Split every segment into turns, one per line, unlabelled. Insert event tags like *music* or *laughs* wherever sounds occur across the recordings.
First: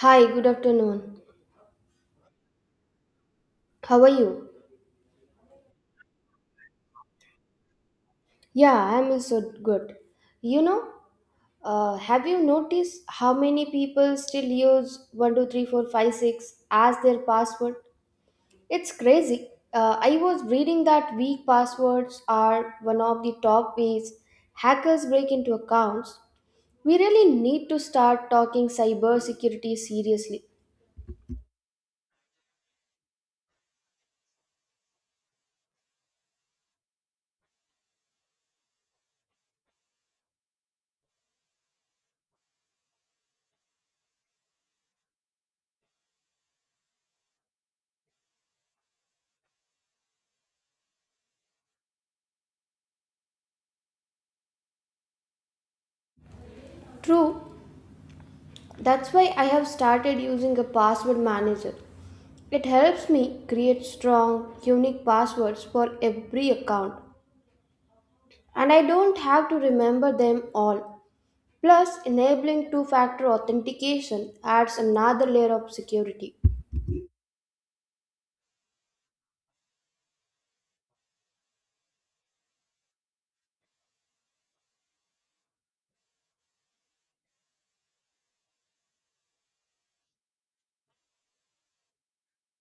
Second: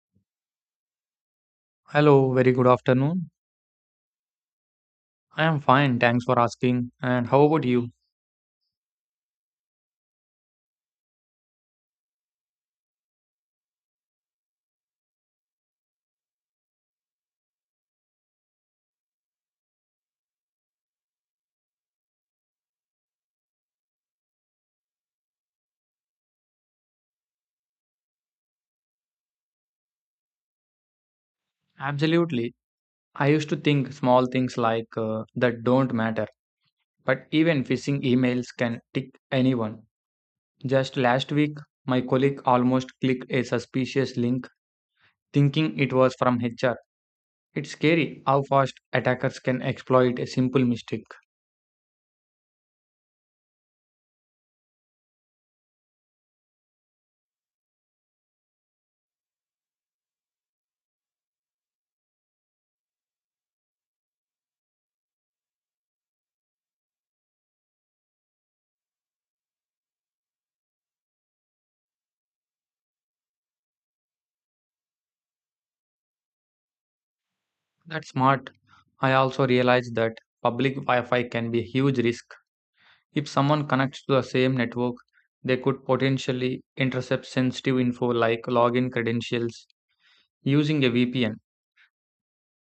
Hi, good afternoon.
Hello, very good afternoon.
How are you?
I am fine, thanks for asking. And how about you?
Yeah, I'm also good. You know, have you noticed how many people still use 123456 as their password? It's crazy. I was reading that weak passwords are one of the top ways hackers break into accounts. We really need to start talking cybersecurity seriously.
Absolutely. I used to think small things like that don't matter, but even phishing emails can tick anyone. Just last week, my colleague almost clicked a suspicious link thinking it was from HR. It's scary how fast attackers can exploit a simple mistake.
True. That's why I have started using a password manager. It helps me create strong, unique passwords for every account, and I don't have to remember them all. Plus, enabling two factor authentication adds another layer of security.
That's smart. I also realized that public Wi Fi can be a huge risk. If someone connects to the same network, they could potentially intercept sensitive info like login credentials. Using a VPN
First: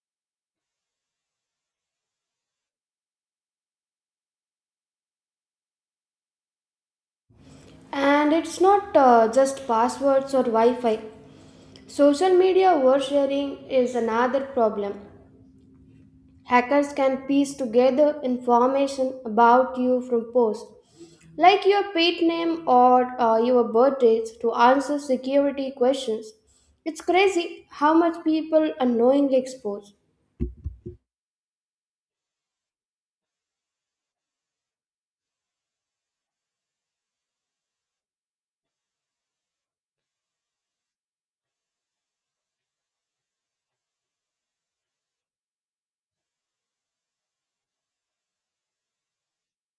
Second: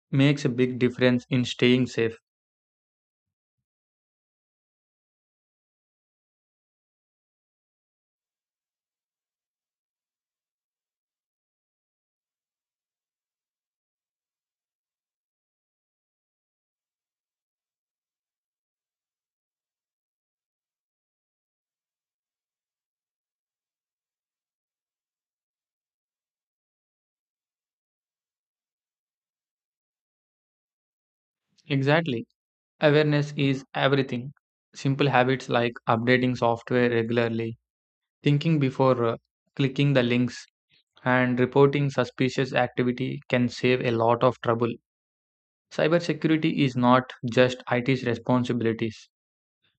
makes a big difference in staying safe.
And it's not just passwords or Wi Fi. Social media oversharing is another problem. Hackers can piece together information about you from posts like your pet name or your birth dates to answer security questions. It's crazy how much people unknowingly expose.
Exactly. Awareness is everything. Simple habits like updating software regularly, thinking before clicking the links, and reporting suspicious activity can save a lot of trouble. Cybersecurity is not just IT's responsibilities,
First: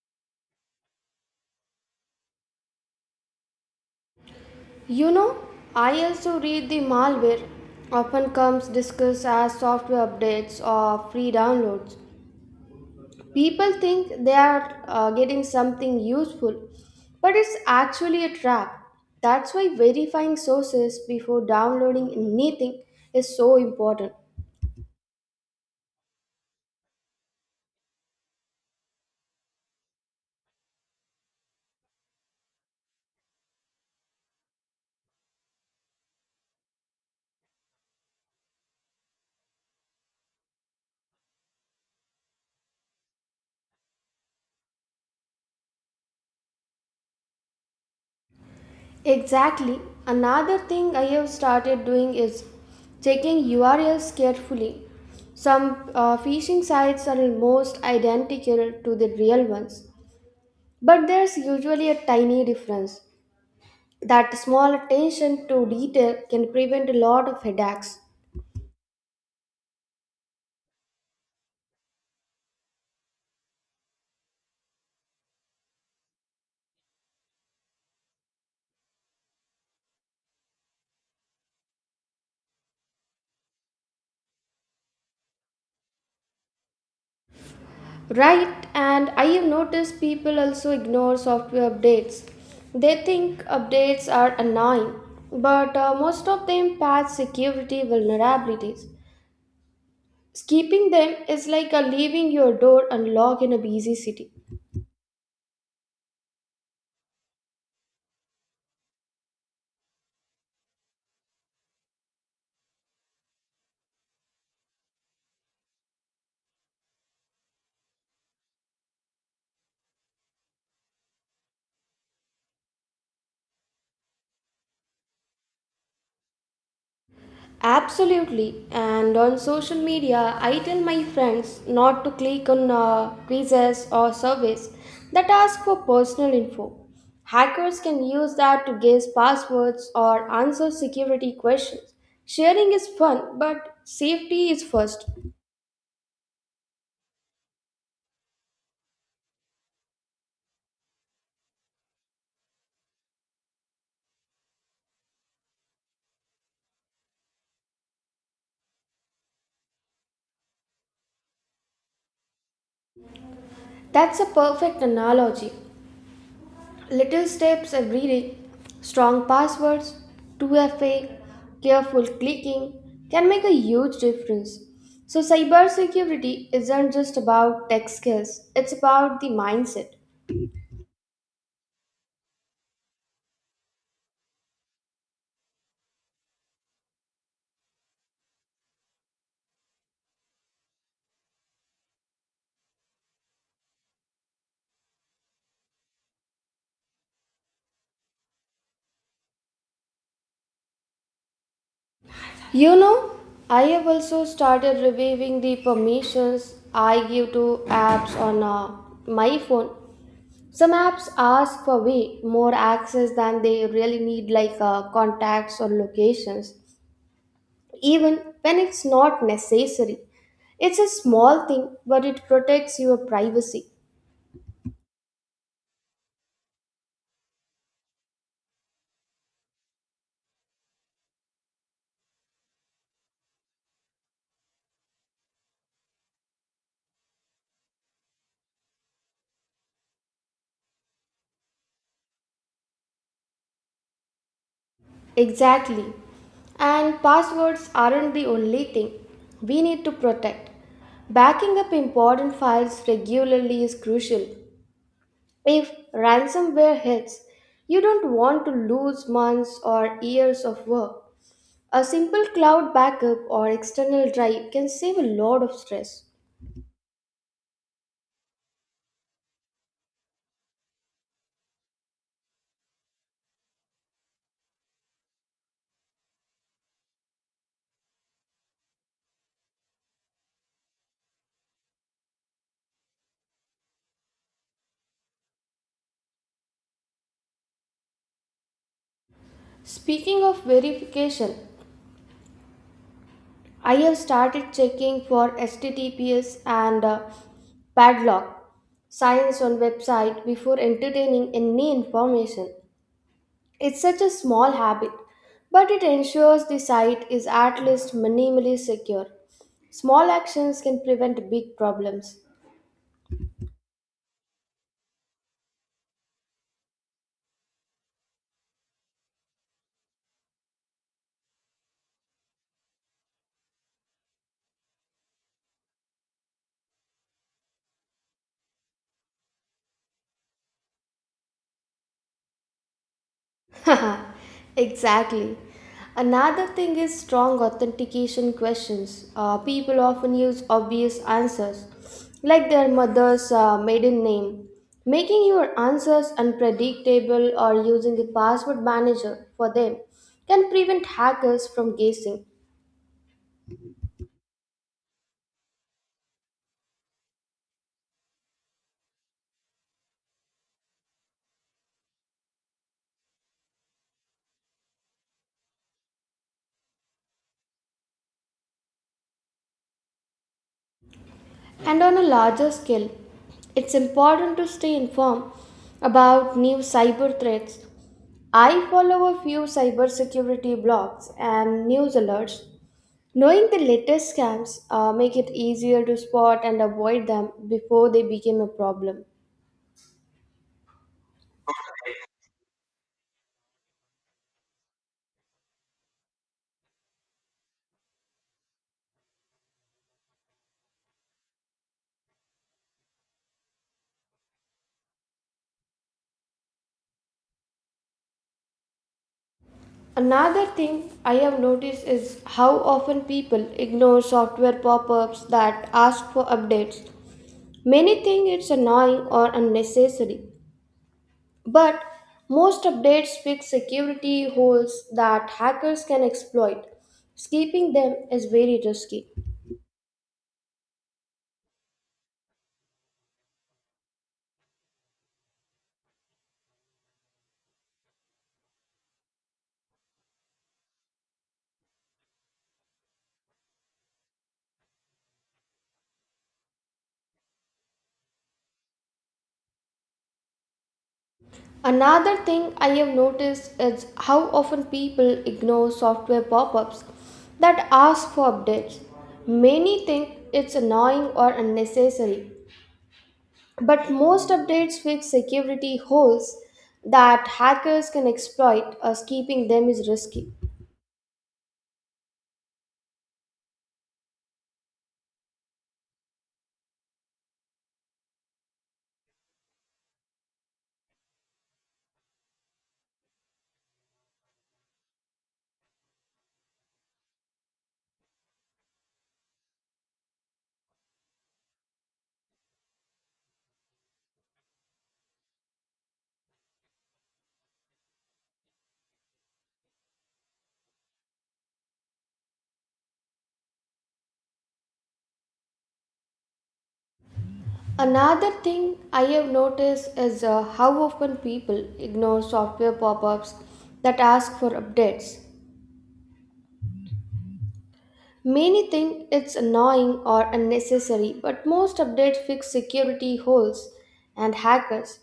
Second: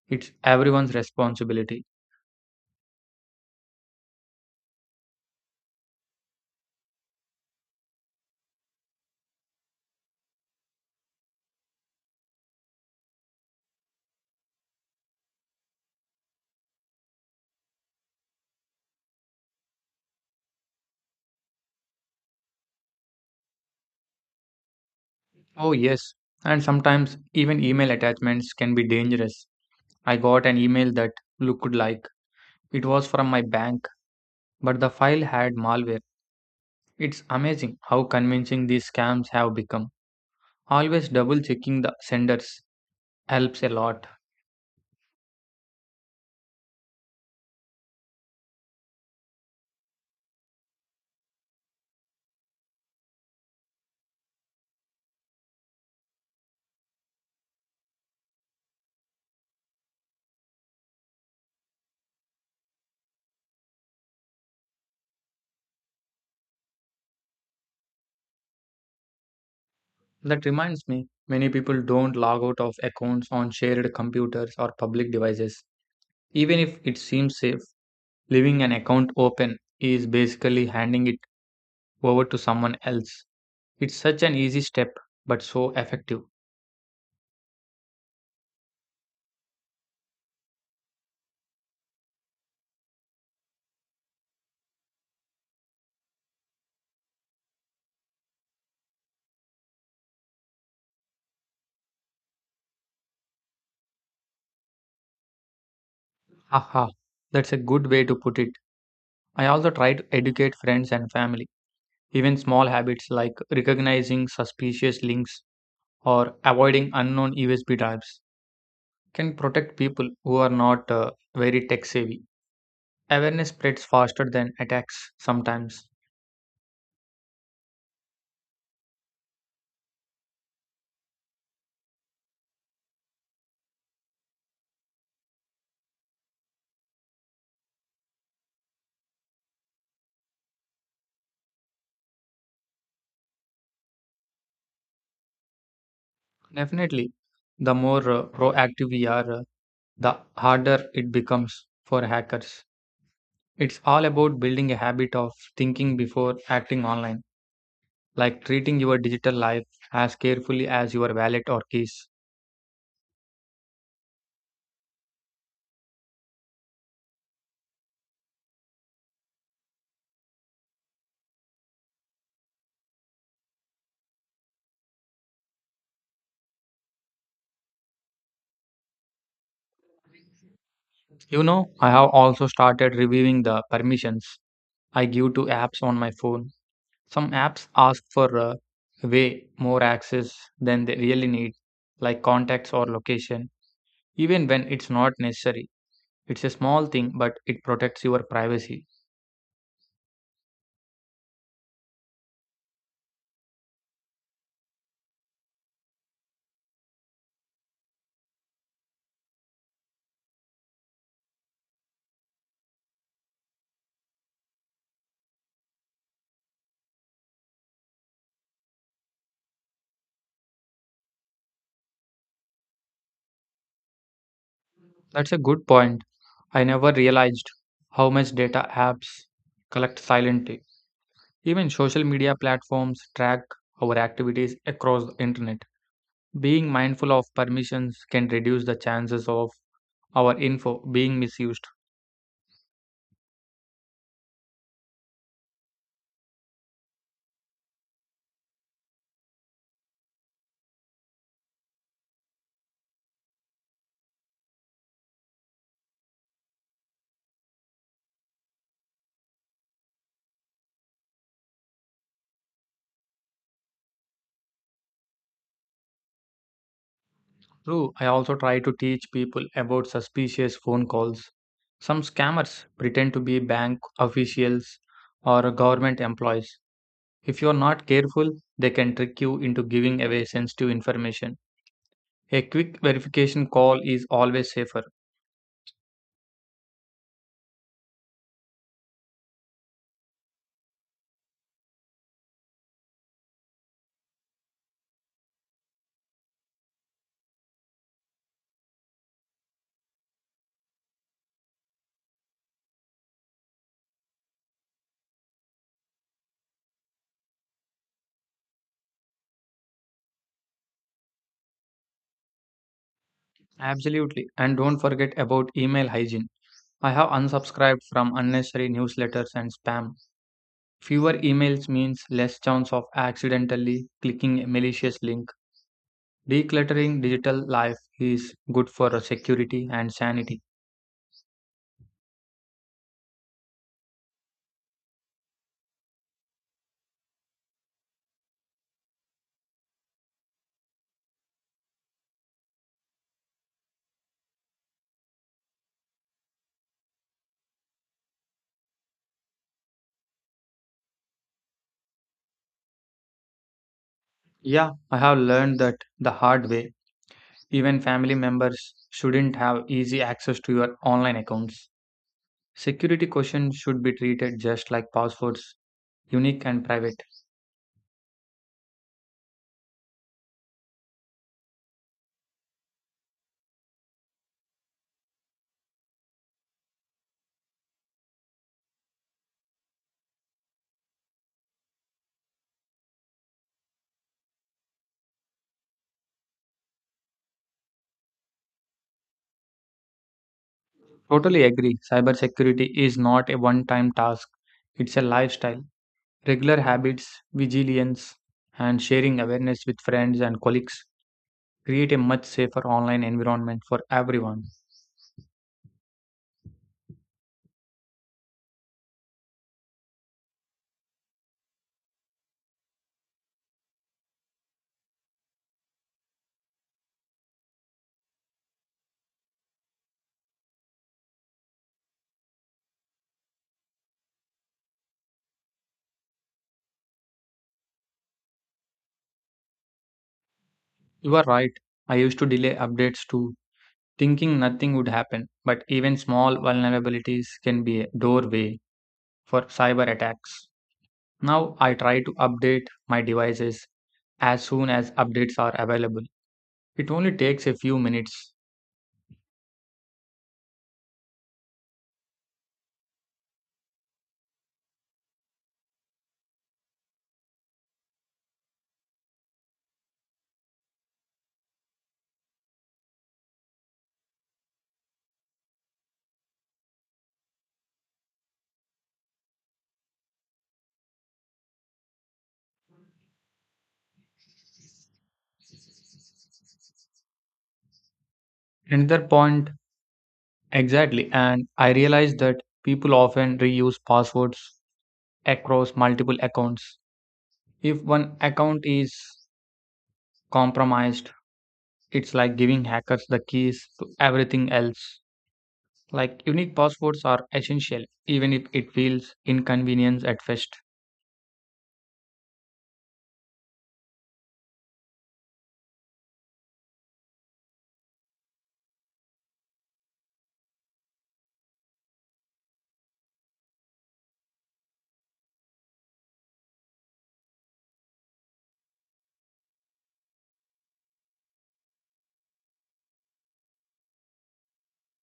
it's everyone's responsibility.
You know, I also read the malware often comes discussed as software updates or free downloads. People think they are getting something useful, but it's actually a trap. That's why verifying sources before downloading anything is so important.
Oh, yes. And sometimes even email attachments can be dangerous. I got an email that looked like it was from my bank, but the file had malware. It's amazing how convincing these scams have become. Always double checking the senders helps a lot.
Exactly. Another thing I have started doing is checking URLs carefully. Some phishing sites are almost identical to the real ones, but there's usually a tiny difference. That small attention to detail can prevent a lot of headaches.
That reminds me, many people don't log out of accounts on shared computers or public devices. Even if it seems safe, leaving an account open is basically handing it over to someone else. It's such an easy step, but so effective.
Right, and I have noticed people also ignore software updates. They think updates are annoying, but most of them patch security vulnerabilities. Skipping them is like a leaving your door unlocked in a busy city.
Haha, that's a good way to put it. I also try to educate friends and family. Even small habits like recognizing suspicious links or avoiding unknown USB drives can protect people who are not very tech savvy. Awareness spreads faster than attacks sometimes.
Absolutely. And on social media, I tell my friends not to click on quizzes or surveys that ask for personal info. Hackers can use that to guess passwords or answer security questions. Sharing is fun, but safety is first.
Definitely, the more proactive we are, the harder it becomes for hackers. It's all about building a habit of thinking before acting online, like treating your digital life as carefully as your wallet or keys.
That's a perfect analogy. Little steps every day, strong passwords, 2FA, careful clicking can make a huge difference. So, cybersecurity isn't just about tech skills, it's about the mindset.
You know, I have also started reviewing the permissions I give to apps on my phone. Some apps ask for way more access than they really need, like contacts or location, even when it's not necessary. It's a small thing, but it protects your privacy.
You know, I have also started reviewing the permissions I give to apps on my phone. Some apps ask for way more access than they really need, like contacts or locations, even when it's not necessary. It's a small thing, but it protects your privacy.
That's a good point. I never realized how much data apps collect silently. Even social media platforms track our activities across the internet. Being mindful of permissions can reduce the chances of our info being misused.
Exactly. And passwords aren't the only thing we need to protect. Backing up important files regularly is crucial. If ransomware hits, you don't want to lose months or years of work. A simple cloud backup or external drive can save a lot of stress.
True, I also try to teach people about suspicious phone calls. Some scammers pretend to be bank officials or government employees. If you are not careful, they can trick you into giving away sensitive information. A quick verification call is always safer.
Speaking of verification, I have started checking for HTTPS and padlock signs on website before entertaining any information. It's such a small habit, but it ensures the site is at least minimally secure. Small actions can prevent big problems.
Absolutely. And don't forget about email hygiene. I have unsubscribed from unnecessary newsletters and spam. Fewer emails means less chance of accidentally clicking a malicious link. Decluttering digital life is good for security and sanity.
*laughs* Exactly. Another thing is strong authentication questions. People often use obvious answers, like their mother's maiden name. Making your answers unpredictable or using a password manager for them can prevent hackers from guessing.
Yeah, I have learned that the hard way. Even family members shouldn't have easy access to your online accounts. Security questions should be treated just like passwords, unique and private.
And on a larger scale, it's important to stay informed about new cyber threats. I follow a few cybersecurity blogs and news alerts. Knowing the latest scams make it easier to spot and avoid them before they become a problem.
Totally agree. Cybersecurity is not a one time task, it's a lifestyle. Regular habits, vigilance, and sharing awareness with friends and colleagues create a much safer online environment for everyone.
Another thing I have noticed is how often people ignore software pop-ups that ask for updates. Many think it's annoying or unnecessary, but most updates fix security holes that hackers can exploit. Skipping them is very risky.
You are right. I used to delay updates too, thinking nothing would happen, but even small vulnerabilities can be a doorway for cyber attacks. Now I try to update my devices as soon as updates are available. It only takes a few minutes.
Another thing I have noticed is how often people ignore software pop ups that ask for updates. Many think it's annoying or unnecessary, but most updates fix security holes that hackers can exploit, as keeping them is risky.
Another point, exactly, and I realized that people often reuse passwords across multiple accounts. If one account is compromised, it's like giving hackers the keys to everything else. Like unique passwords are essential, even if it feels inconvenient at first.
Another thing I have noticed is how often people ignore software pop ups that ask for updates. Many think it's annoying or unnecessary, but most updates fix security holes and hackers.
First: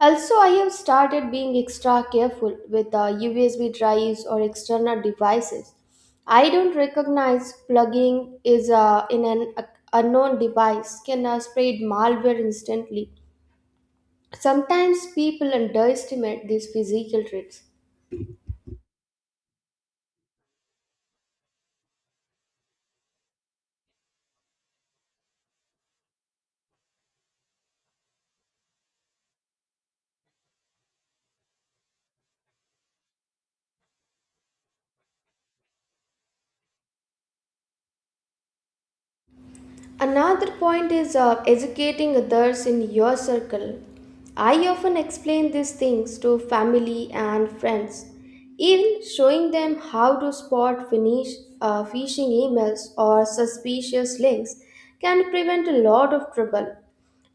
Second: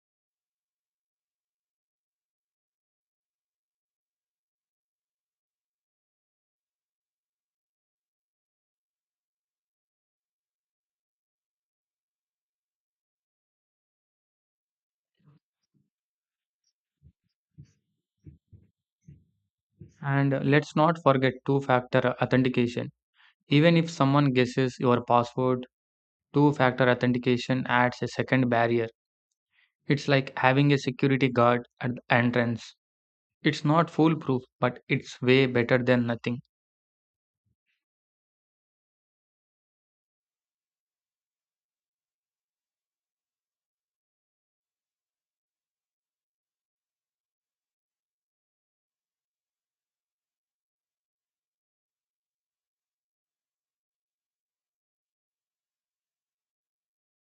Also, I have started being extra careful with USB drives or external devices. I don't recognize plugging is in an unknown device can spread malware instantly. Sometimes people underestimate these physical traits.
And let's not forget two factor authentication. Even if someone guesses your password, two factor authentication adds a second barrier. It's like having a security guard at the entrance. It's not foolproof, but it's way better than nothing.
Another point is educating others in your circle. I often explain these things to family and friends, even showing them how to phishing emails or suspicious links can prevent a lot of trouble.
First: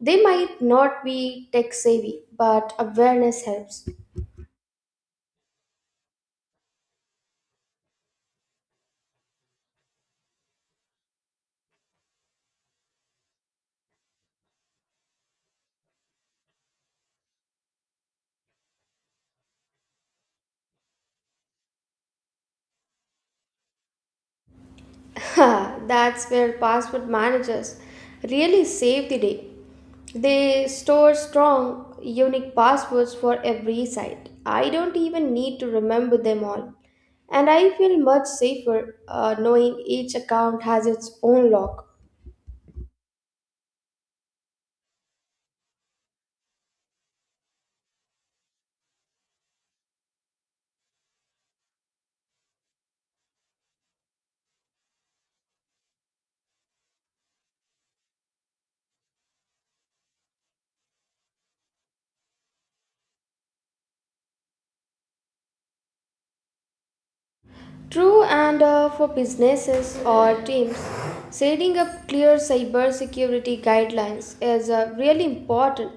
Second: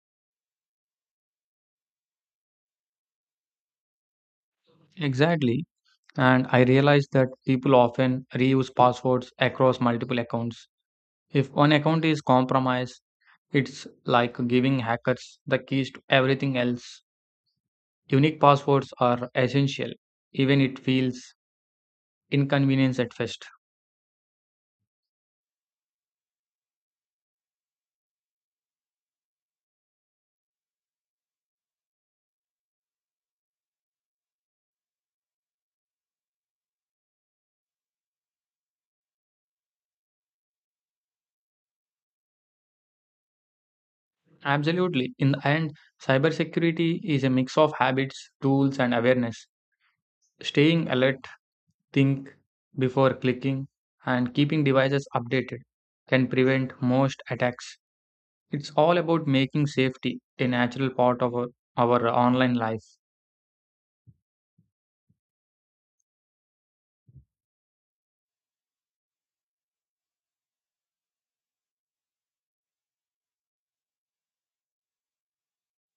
They might not be tech savvy, but awareness helps.
Exactly. And I realized that people often reuse passwords across multiple accounts. If one account is compromised, it's like giving hackers the keys to everything else. Unique passwords are essential, even it feels inconvenience at first.
*laughs* Ha, that's where password managers really save the day. They store strong, unique passwords for every site. I don't even need to remember them all. And I feel much safer knowing each account has its own lock.
Absolutely. In the end, cybersecurity is a mix of habits, tools, and awareness. Staying alert, think before clicking, and keeping devices updated can prevent most attacks. It's all about making safety a natural part of our online life.
True, and for businesses or teams, setting up clear cybersecurity guidelines is really important.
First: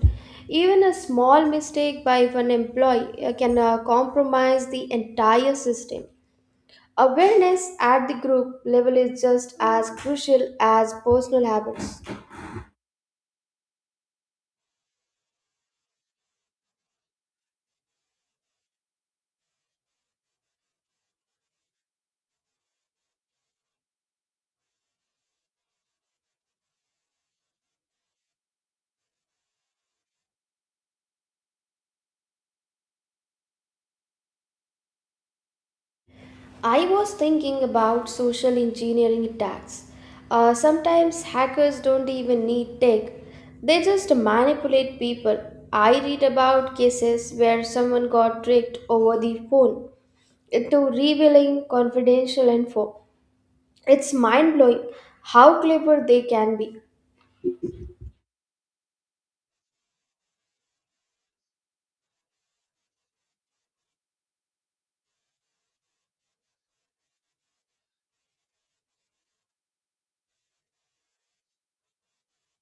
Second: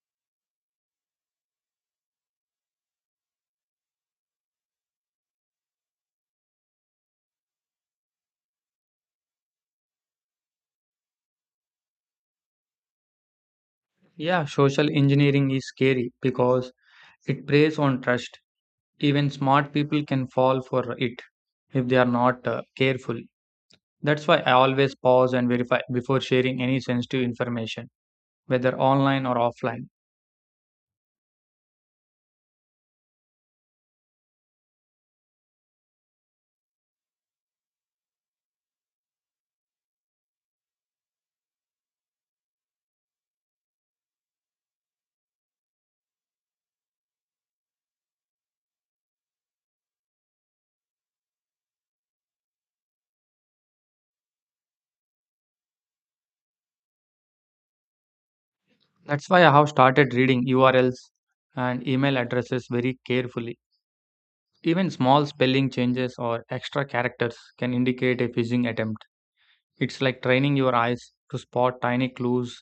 Even a small mistake by one employee can compromise the entire system. Awareness at the group level is just as crucial as personal habits.
Yeah, social engineering is scary because it preys on trust. Even smart people can fall for it if they are not careful. That's why I always pause and verify before sharing any sensitive information, whether online or offline.
I was thinking about social engineering attacks. Sometimes hackers don't even need tech, they just manipulate people. I read about cases where someone got tricked over the phone into revealing confidential info. It's mind blowing how clever they can be.
That's why I have started reading URLs and email addresses very carefully. Even small spelling changes or extra characters can indicate a phishing attempt. It's like training your eyes to spot tiny clues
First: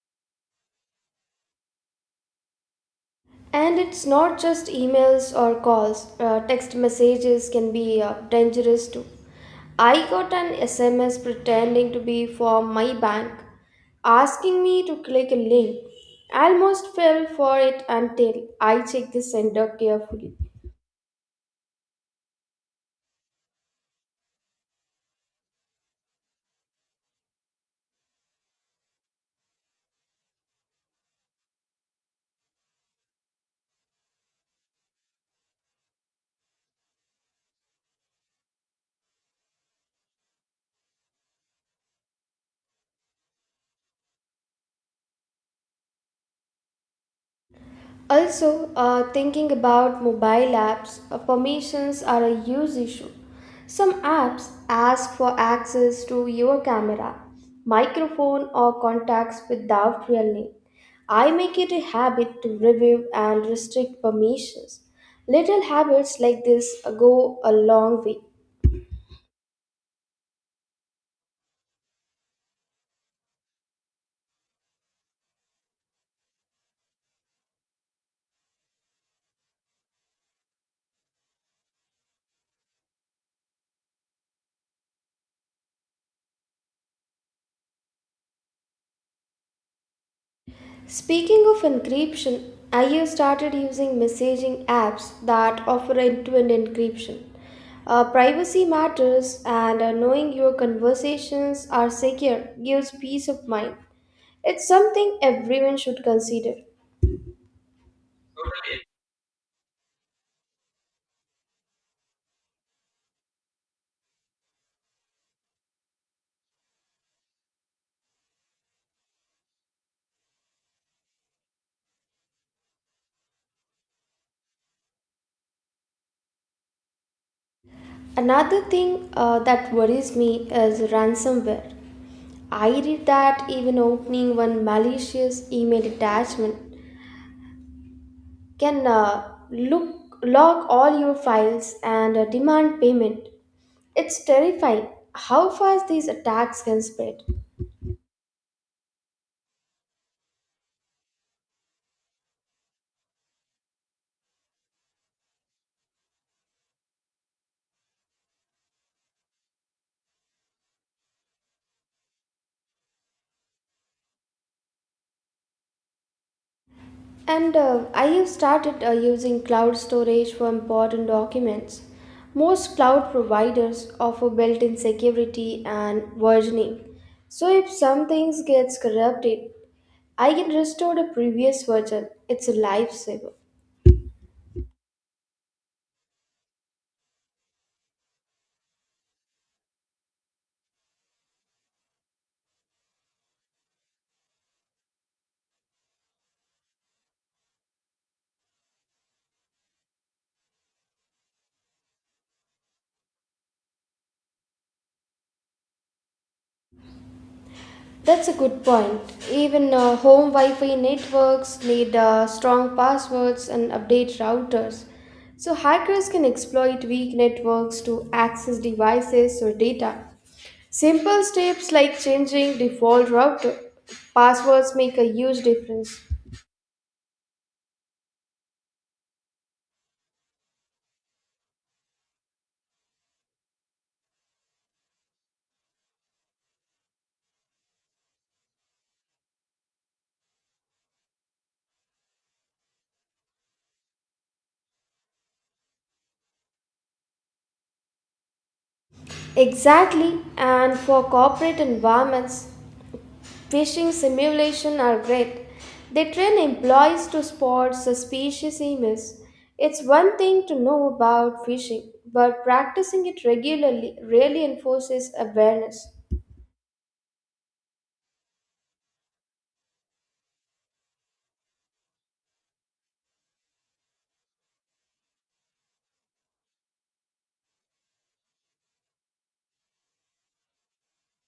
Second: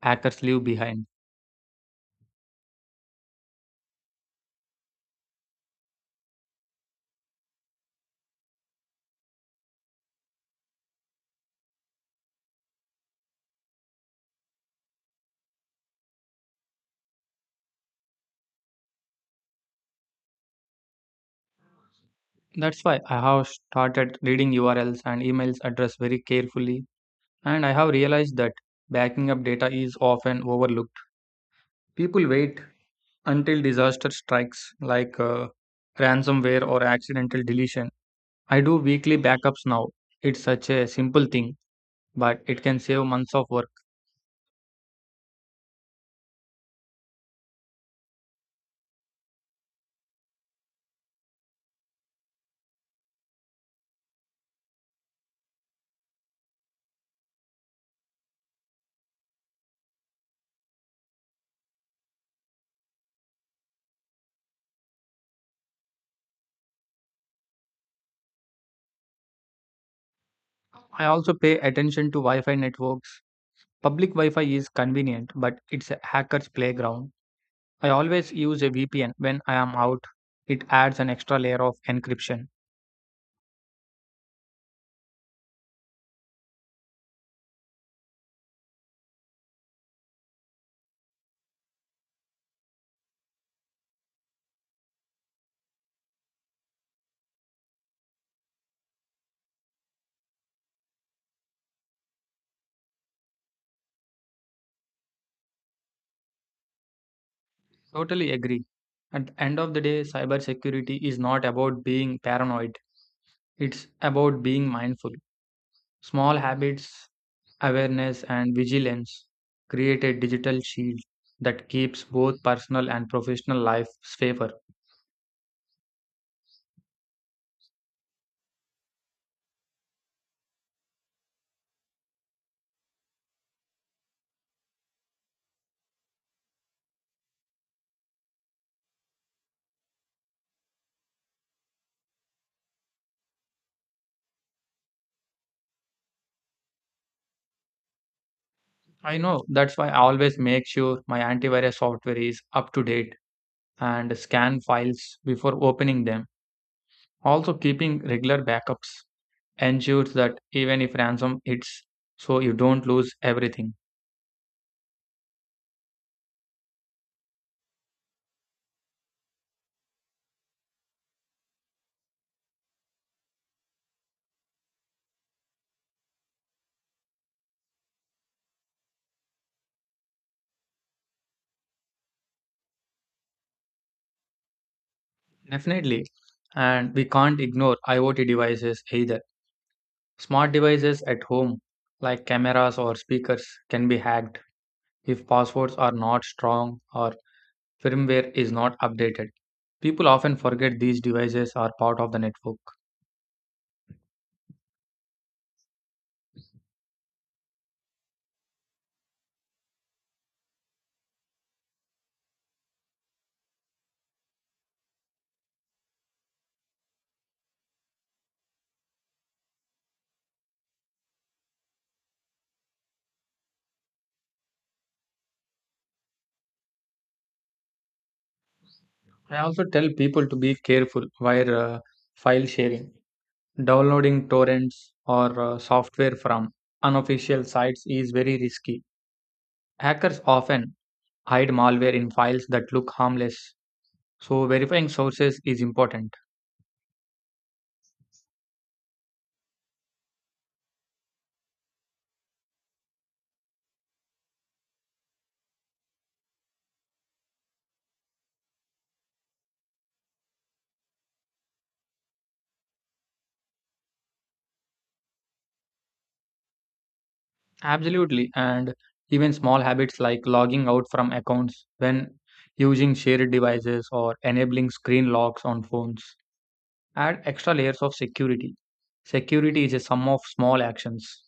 hackers leave behind.
And it's not just emails or calls, text messages can be dangerous too. I got an SMS pretending to be from my bank asking me to click a link. I almost fell for it until I checked the sender carefully.
That's why I have started reading URLs and emails address very carefully, and I have realized that backing up data is often overlooked. People wait until disaster strikes, like ransomware or accidental deletion. I do weekly backups now. It's such a simple thing, but it can save months of work.
Also, thinking about mobile apps, permissions are a huge issue. Some apps ask for access to your camera, microphone, or contacts without real name. I make it a habit to review and restrict permissions. Little habits like this go a long way.
I also pay attention to Wi Fi networks. Public Wi Fi is convenient, but it's a hacker's playground. I always use a VPN when I am out. It adds an extra layer of encryption.
Speaking of encryption, I have started using messaging apps that offer end to end encryption. Privacy matters, and knowing your conversations are secure gives peace of mind. It's something everyone should consider.
Totally agree. At the end of the day, cybersecurity is not about being paranoid. It's about being mindful. Small habits, awareness, and vigilance create a digital shield that keeps both personal and professional life safer.
Another thing that worries me is ransomware. I read that even opening one malicious email attachment can look log all your files and demand payment. It's terrifying how fast these attacks can spread.
I know that's why I always make sure my antivirus software is up to date and scan files before opening them. Also, keeping regular backups ensures that even if ransom hits, so you don't lose everything.
And I have started using cloud storage for important documents. Most cloud providers offer built-in security and versioning. So if some things gets corrupted, I can restore the previous version. It's a lifesaver.
Definitely. And we can't ignore IoT devices either. Smart devices at home, like cameras or speakers, can be hacked if passwords are not strong or firmware is not updated. People often forget these devices are part of the network.
That's a good point. Even home Wi Fi networks need strong passwords and update routers. So, hackers can exploit weak networks to access devices or data. Simple steps like changing default router passwords make a huge difference.
I also tell people to be careful while file sharing. Downloading torrents or software from unofficial sites is very risky. Hackers often hide malware in files that look harmless, so verifying sources is important.
Exactly, and for corporate environments, phishing simulations are great. They train employees to spot suspicious emails. It's one thing to know about phishing, but practicing it regularly really enforces awareness.
Absolutely, and even small habits like logging out from accounts when using shared devices or enabling screen locks on phones add extra layers of security. Security is a sum of small actions.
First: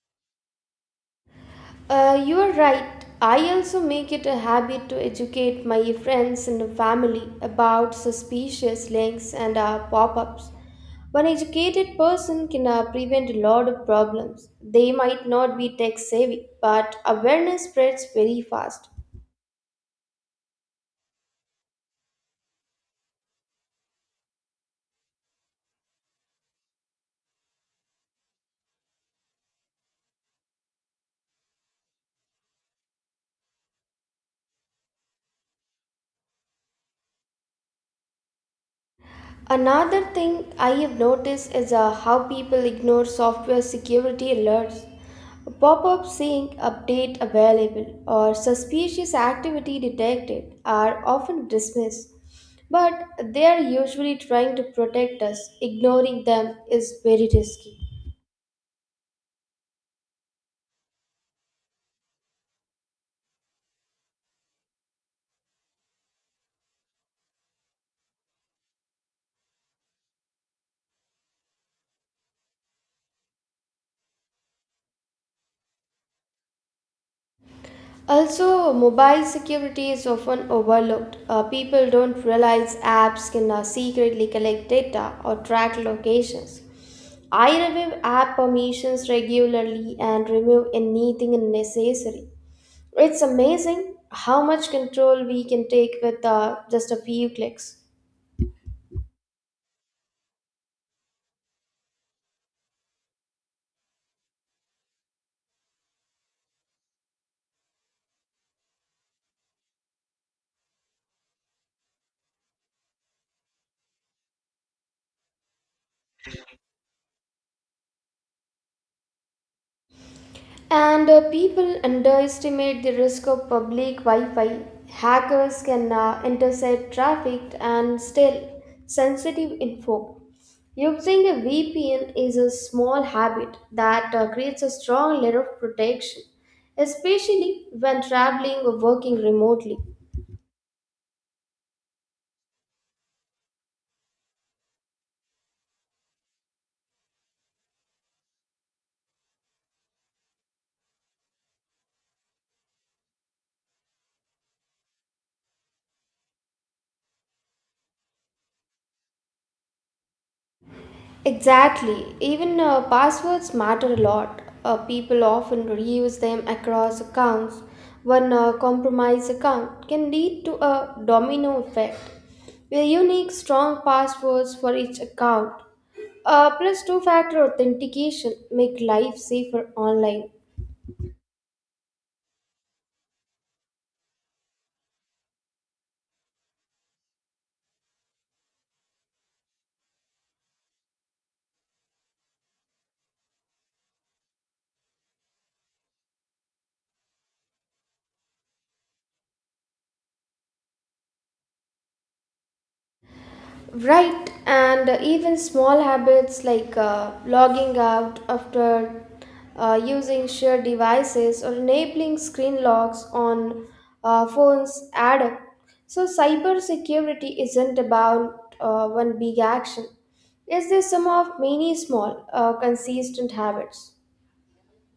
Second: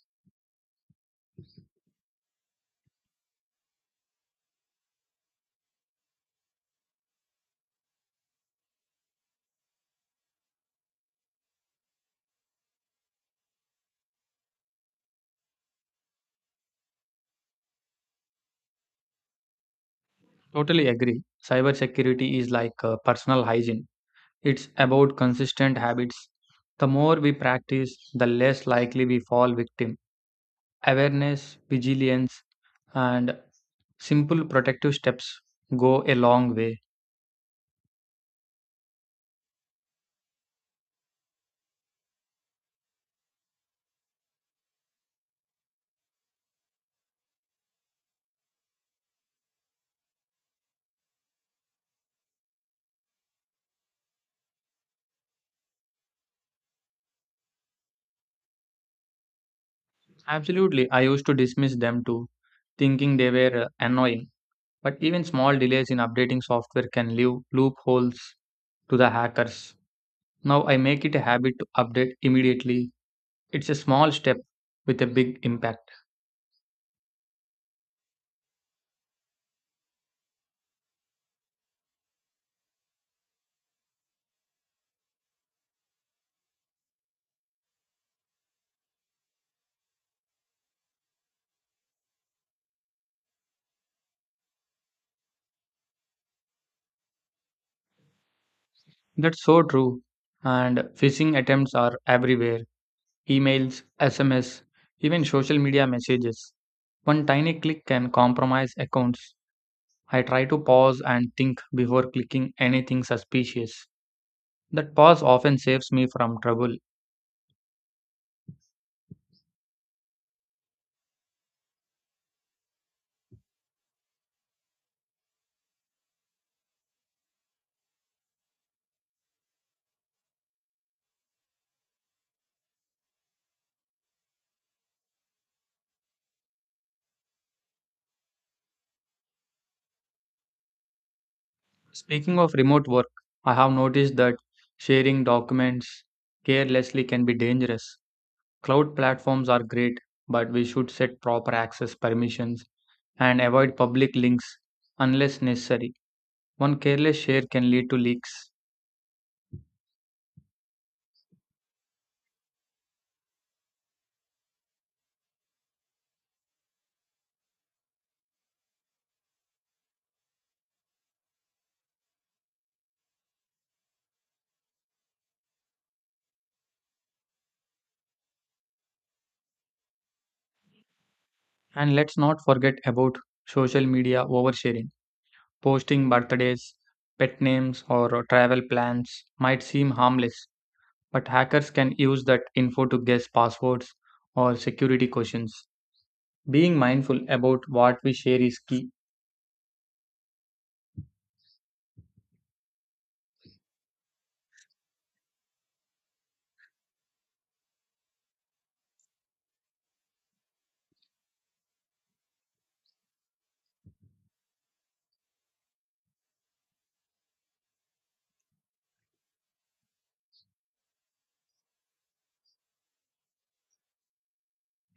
You are right. I also make it a habit to educate my friends and family about suspicious links and pop ups. One educated person can prevent a lot of problems. They might not be tech savvy, but awareness spreads very fast.
Totally agree. Cybersecurity is like personal hygiene, it's about consistent habits. The more we practice, the less likely we fall victim. Awareness, vigilance, and simple protective steps go a long way.
Another thing I have noticed is how people ignore software security alerts. A pop up saying update available or suspicious activity detected are often dismissed, but they are usually trying to protect us. Ignoring them is very risky.
Absolutely, I used to dismiss them too, thinking they were annoying. But even small delays in updating software can leave loopholes to the hackers. Now I make it a habit to update immediately. It's a small step with a big impact.
Also, mobile security is often overlooked. People don't realize apps can now secretly collect data or track locations. I review app permissions regularly and remove anything unnecessary. It's amazing how much control we can take with just a few clicks.
That's so true. And phishing attempts are everywhere: emails, SMS, even social media messages. One tiny click can compromise accounts. I try to pause and think before clicking anything suspicious. That pause often saves me from trouble.
And people underestimate the risk of public Wi Fi. Hackers can intercept traffic and steal sensitive info. Using a VPN is a small habit that creates a strong layer of protection, especially when traveling or working remotely.
Speaking of remote work, I have noticed that sharing documents carelessly can be dangerous. Cloud platforms are great, but we should set proper access permissions and avoid public links unless necessary. One careless share can lead to leaks.
Exactly. Even passwords matter a lot. People often reuse them across accounts. One compromised account can lead to a domino effect. Where unique, strong passwords for each account, plus two factor authentication, make life safer online.
And let's not forget about social media oversharing. Posting birthdays, pet names, or travel plans might seem harmless, but hackers can use that info to guess passwords or security questions. Being mindful about what we share is key.
Right, and even small habits like logging out after using shared devices or enabling screen locks on phones add up. So, cybersecurity isn't about one big action, it's the sum of many small, consistent habits.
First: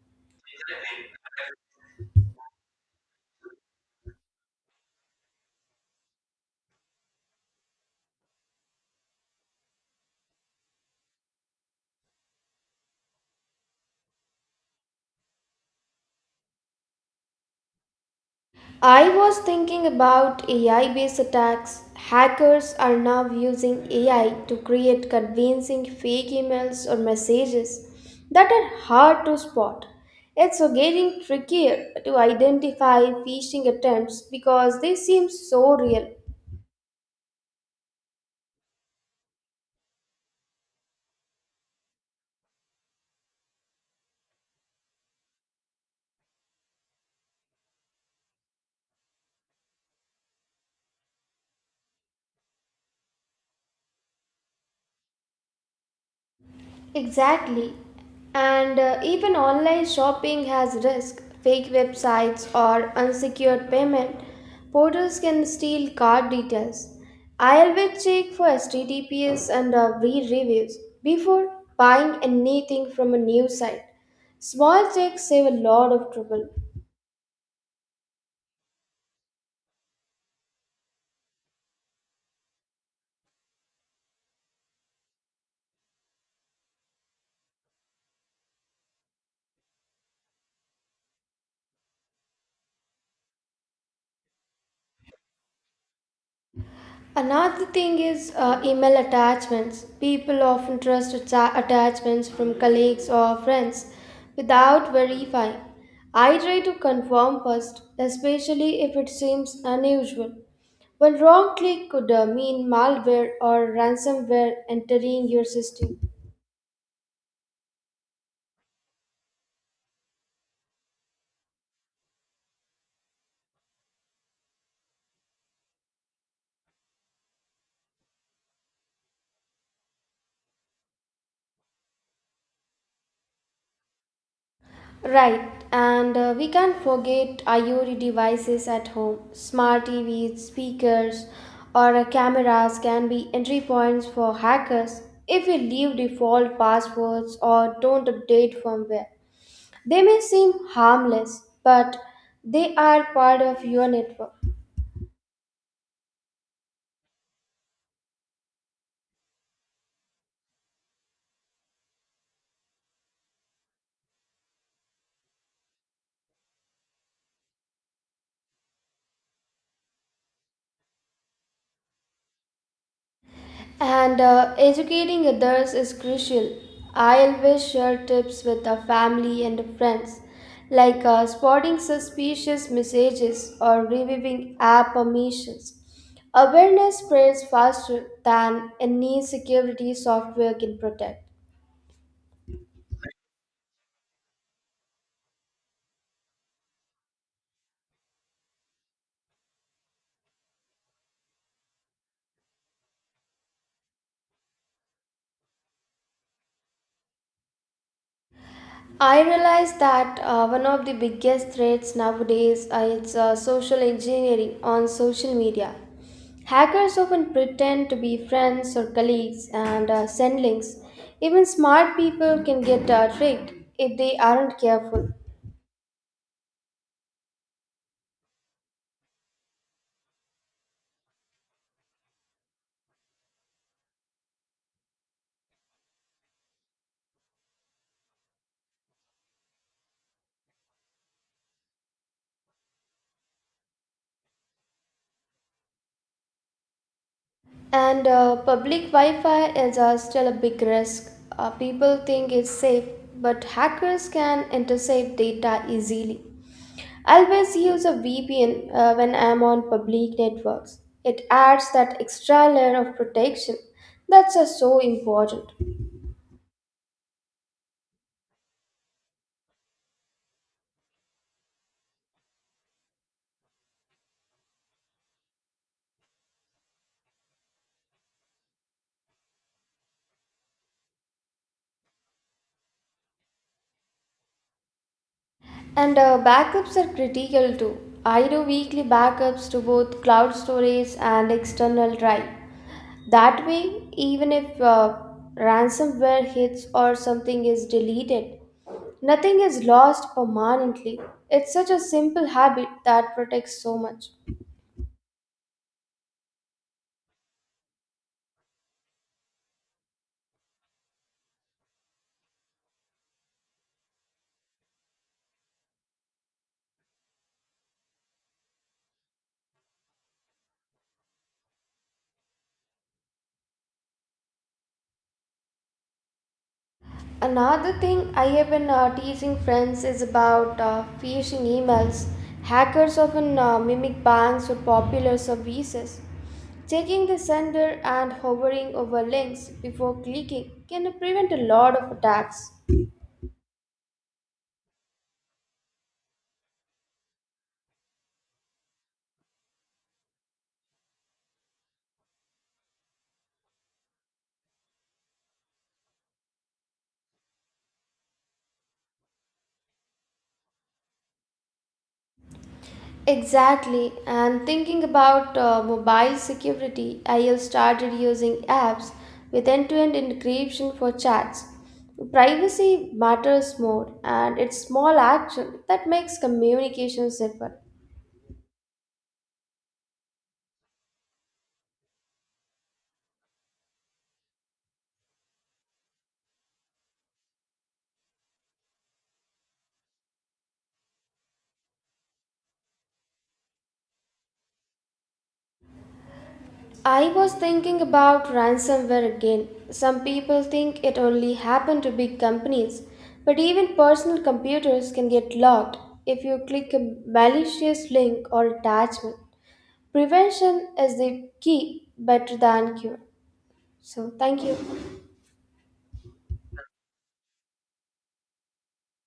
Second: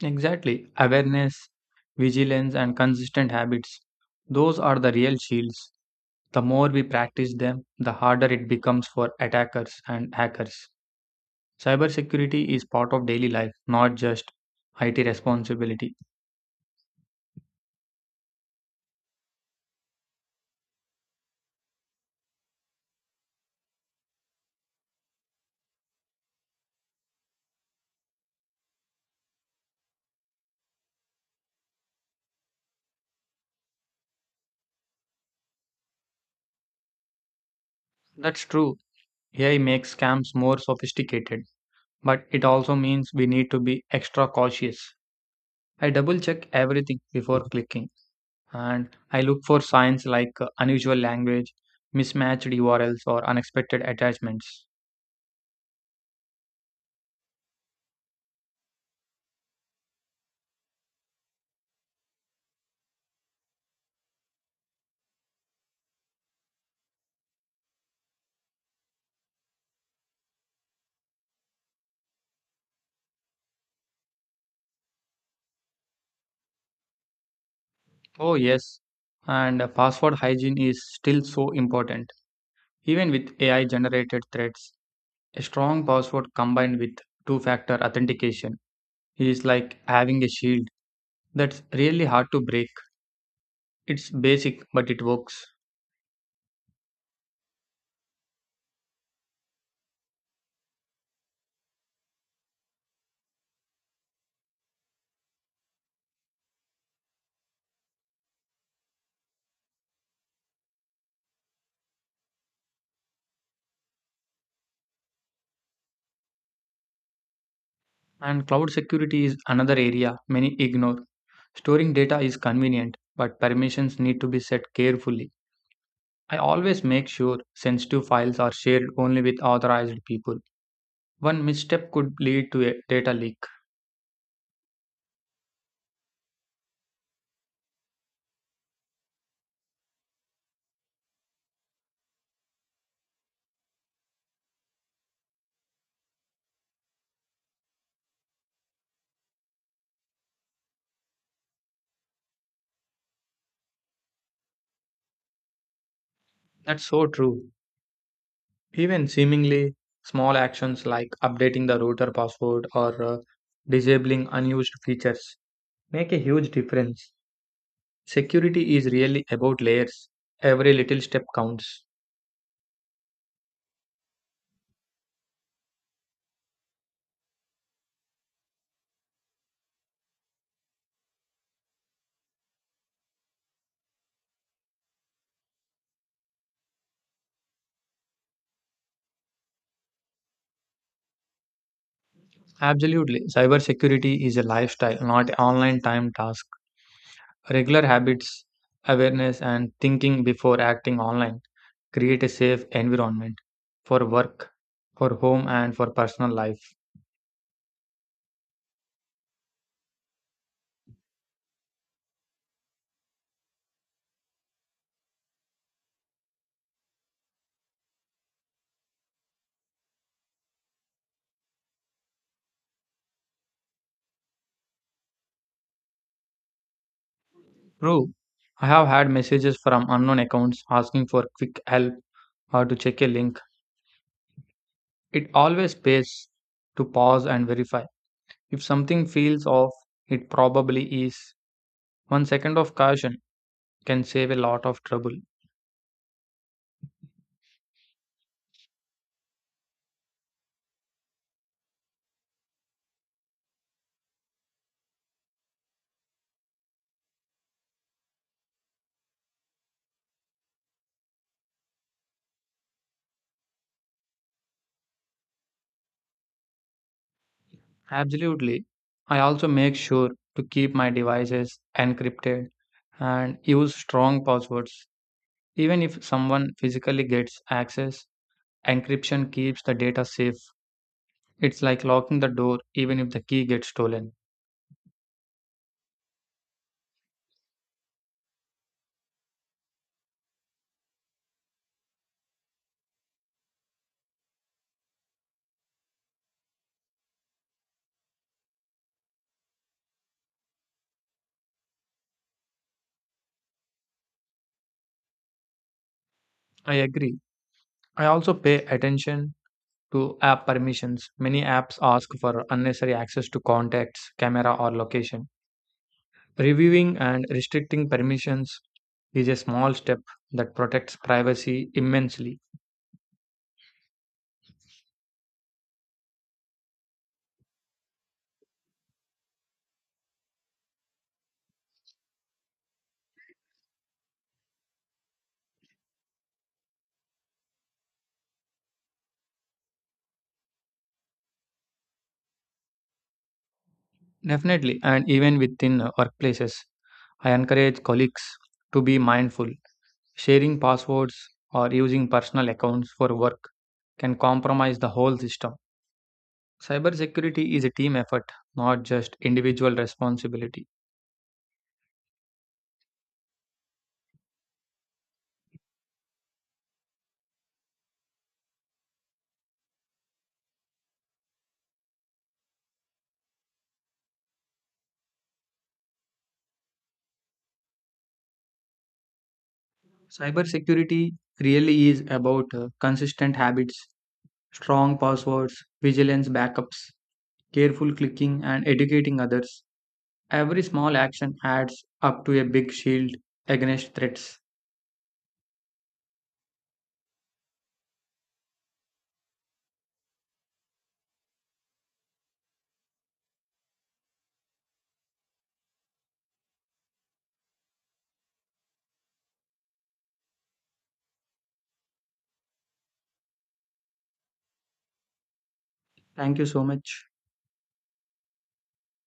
Exactly. Awareness, vigilance, and consistent habits. Those are the real shields. The more we practice them, the harder it becomes for attackers and hackers. Cybersecurity is part of daily life, not just IT responsibility.
I was thinking about AI based attacks. Hackers are now using AI to create convincing fake emails or messages that are hard to spot. It's so getting trickier to identify phishing attempts because they seem so real.
That's true. AI makes scams more sophisticated, but it also means we need to be extra cautious. I double check everything before clicking, and I look for signs like unusual language, mismatched URLs, or unexpected attachments.
Exactly. And even online shopping has risk. Fake websites or unsecured payment portals can steal card details. I always check for HTTPS and re-reviews before buying anything from a new site. Small checks save a lot of trouble.
Oh, yes, and password hygiene is still so important. Even with AI generated threats, a strong password combined with two factor authentication is like having a shield that's really hard to break. It's basic, but it works.
Another thing is email attachments. People often trust attachments from colleagues or friends without verifying. I try to confirm first, especially if it seems unusual. One wrong click could mean malware or ransomware entering your system.
And cloud security is another area many ignore. Storing data is convenient, but permissions need to be set carefully. I always make sure sensitive files are shared only with authorized people. One misstep could lead to a data leak.
Right, and we can't forget IoT devices at home. Smart TVs, speakers, or cameras can be entry points for hackers if we leave default passwords or don't update firmware. They may seem harmless, but they are part of your network.
That's so true. Even seemingly small actions like updating the router password or disabling unused features make a huge difference. Security is really about layers. Every little step counts.
And educating others is crucial. I always share tips with the family and friends, like spotting suspicious messages or reviewing app omissions. Awareness spreads faster than any security software can protect.
Absolutely. Cybersecurity is a lifestyle, not an online time task. Regular habits, awareness, and thinking before acting online create a safe environment for work, for home, and for personal life.
I realize that one of the biggest threats nowadays is social engineering on social media. Hackers often pretend to be friends or colleagues and send links. Even smart people can get tricked if they aren't careful.
True, I have had messages from unknown accounts asking for quick help or to check a link. It always pays to pause and verify. If something feels off, it probably is. One second of caution can save a lot of trouble.
And public Wi Fi is still a big risk. People think it's safe, but hackers can intercept data easily. I always use a VPN when I'm on public networks. It adds that extra layer of protection that's so important.
Absolutely. I also make sure to keep my devices encrypted and use strong passwords. Even if someone physically gets access, encryption keeps the data safe. It's like locking the door even if the key gets stolen.
And backups are critical too. I do weekly backups to both cloud storage and external drive. That way, even if ransomware hits or something is deleted, nothing is lost permanently. It's such a simple habit that protects so much.
I agree. I also pay attention to app permissions. Many apps ask for unnecessary access to contacts, camera, or location. Reviewing and restricting permissions is a small step that protects privacy immensely.
Another thing I have been teasing friends is about phishing emails. Hackers often mimic banks or popular services. Checking the sender and hovering over links before clicking can prevent a lot of attacks.
Definitely, and even within workplaces, I encourage colleagues to be mindful. Sharing passwords or using personal accounts for work can compromise the whole system. Cybersecurity is a team effort, not just individual responsibility.
Exactly, and thinking about mobile security, I have started using apps with end to end encryption for chats. Privacy matters more, and it's small action that makes communication safer.
Cybersecurity really is about consistent habits, strong passwords, vigilance backups, careful clicking, and educating others. Every small action adds up to a big shield against threats.
I was thinking about ransomware again. Some people think it only happened to big companies, but even personal computers can get locked if you click a malicious link or attachment. Prevention is the key better than cure. So, thank you.
Thank you so much.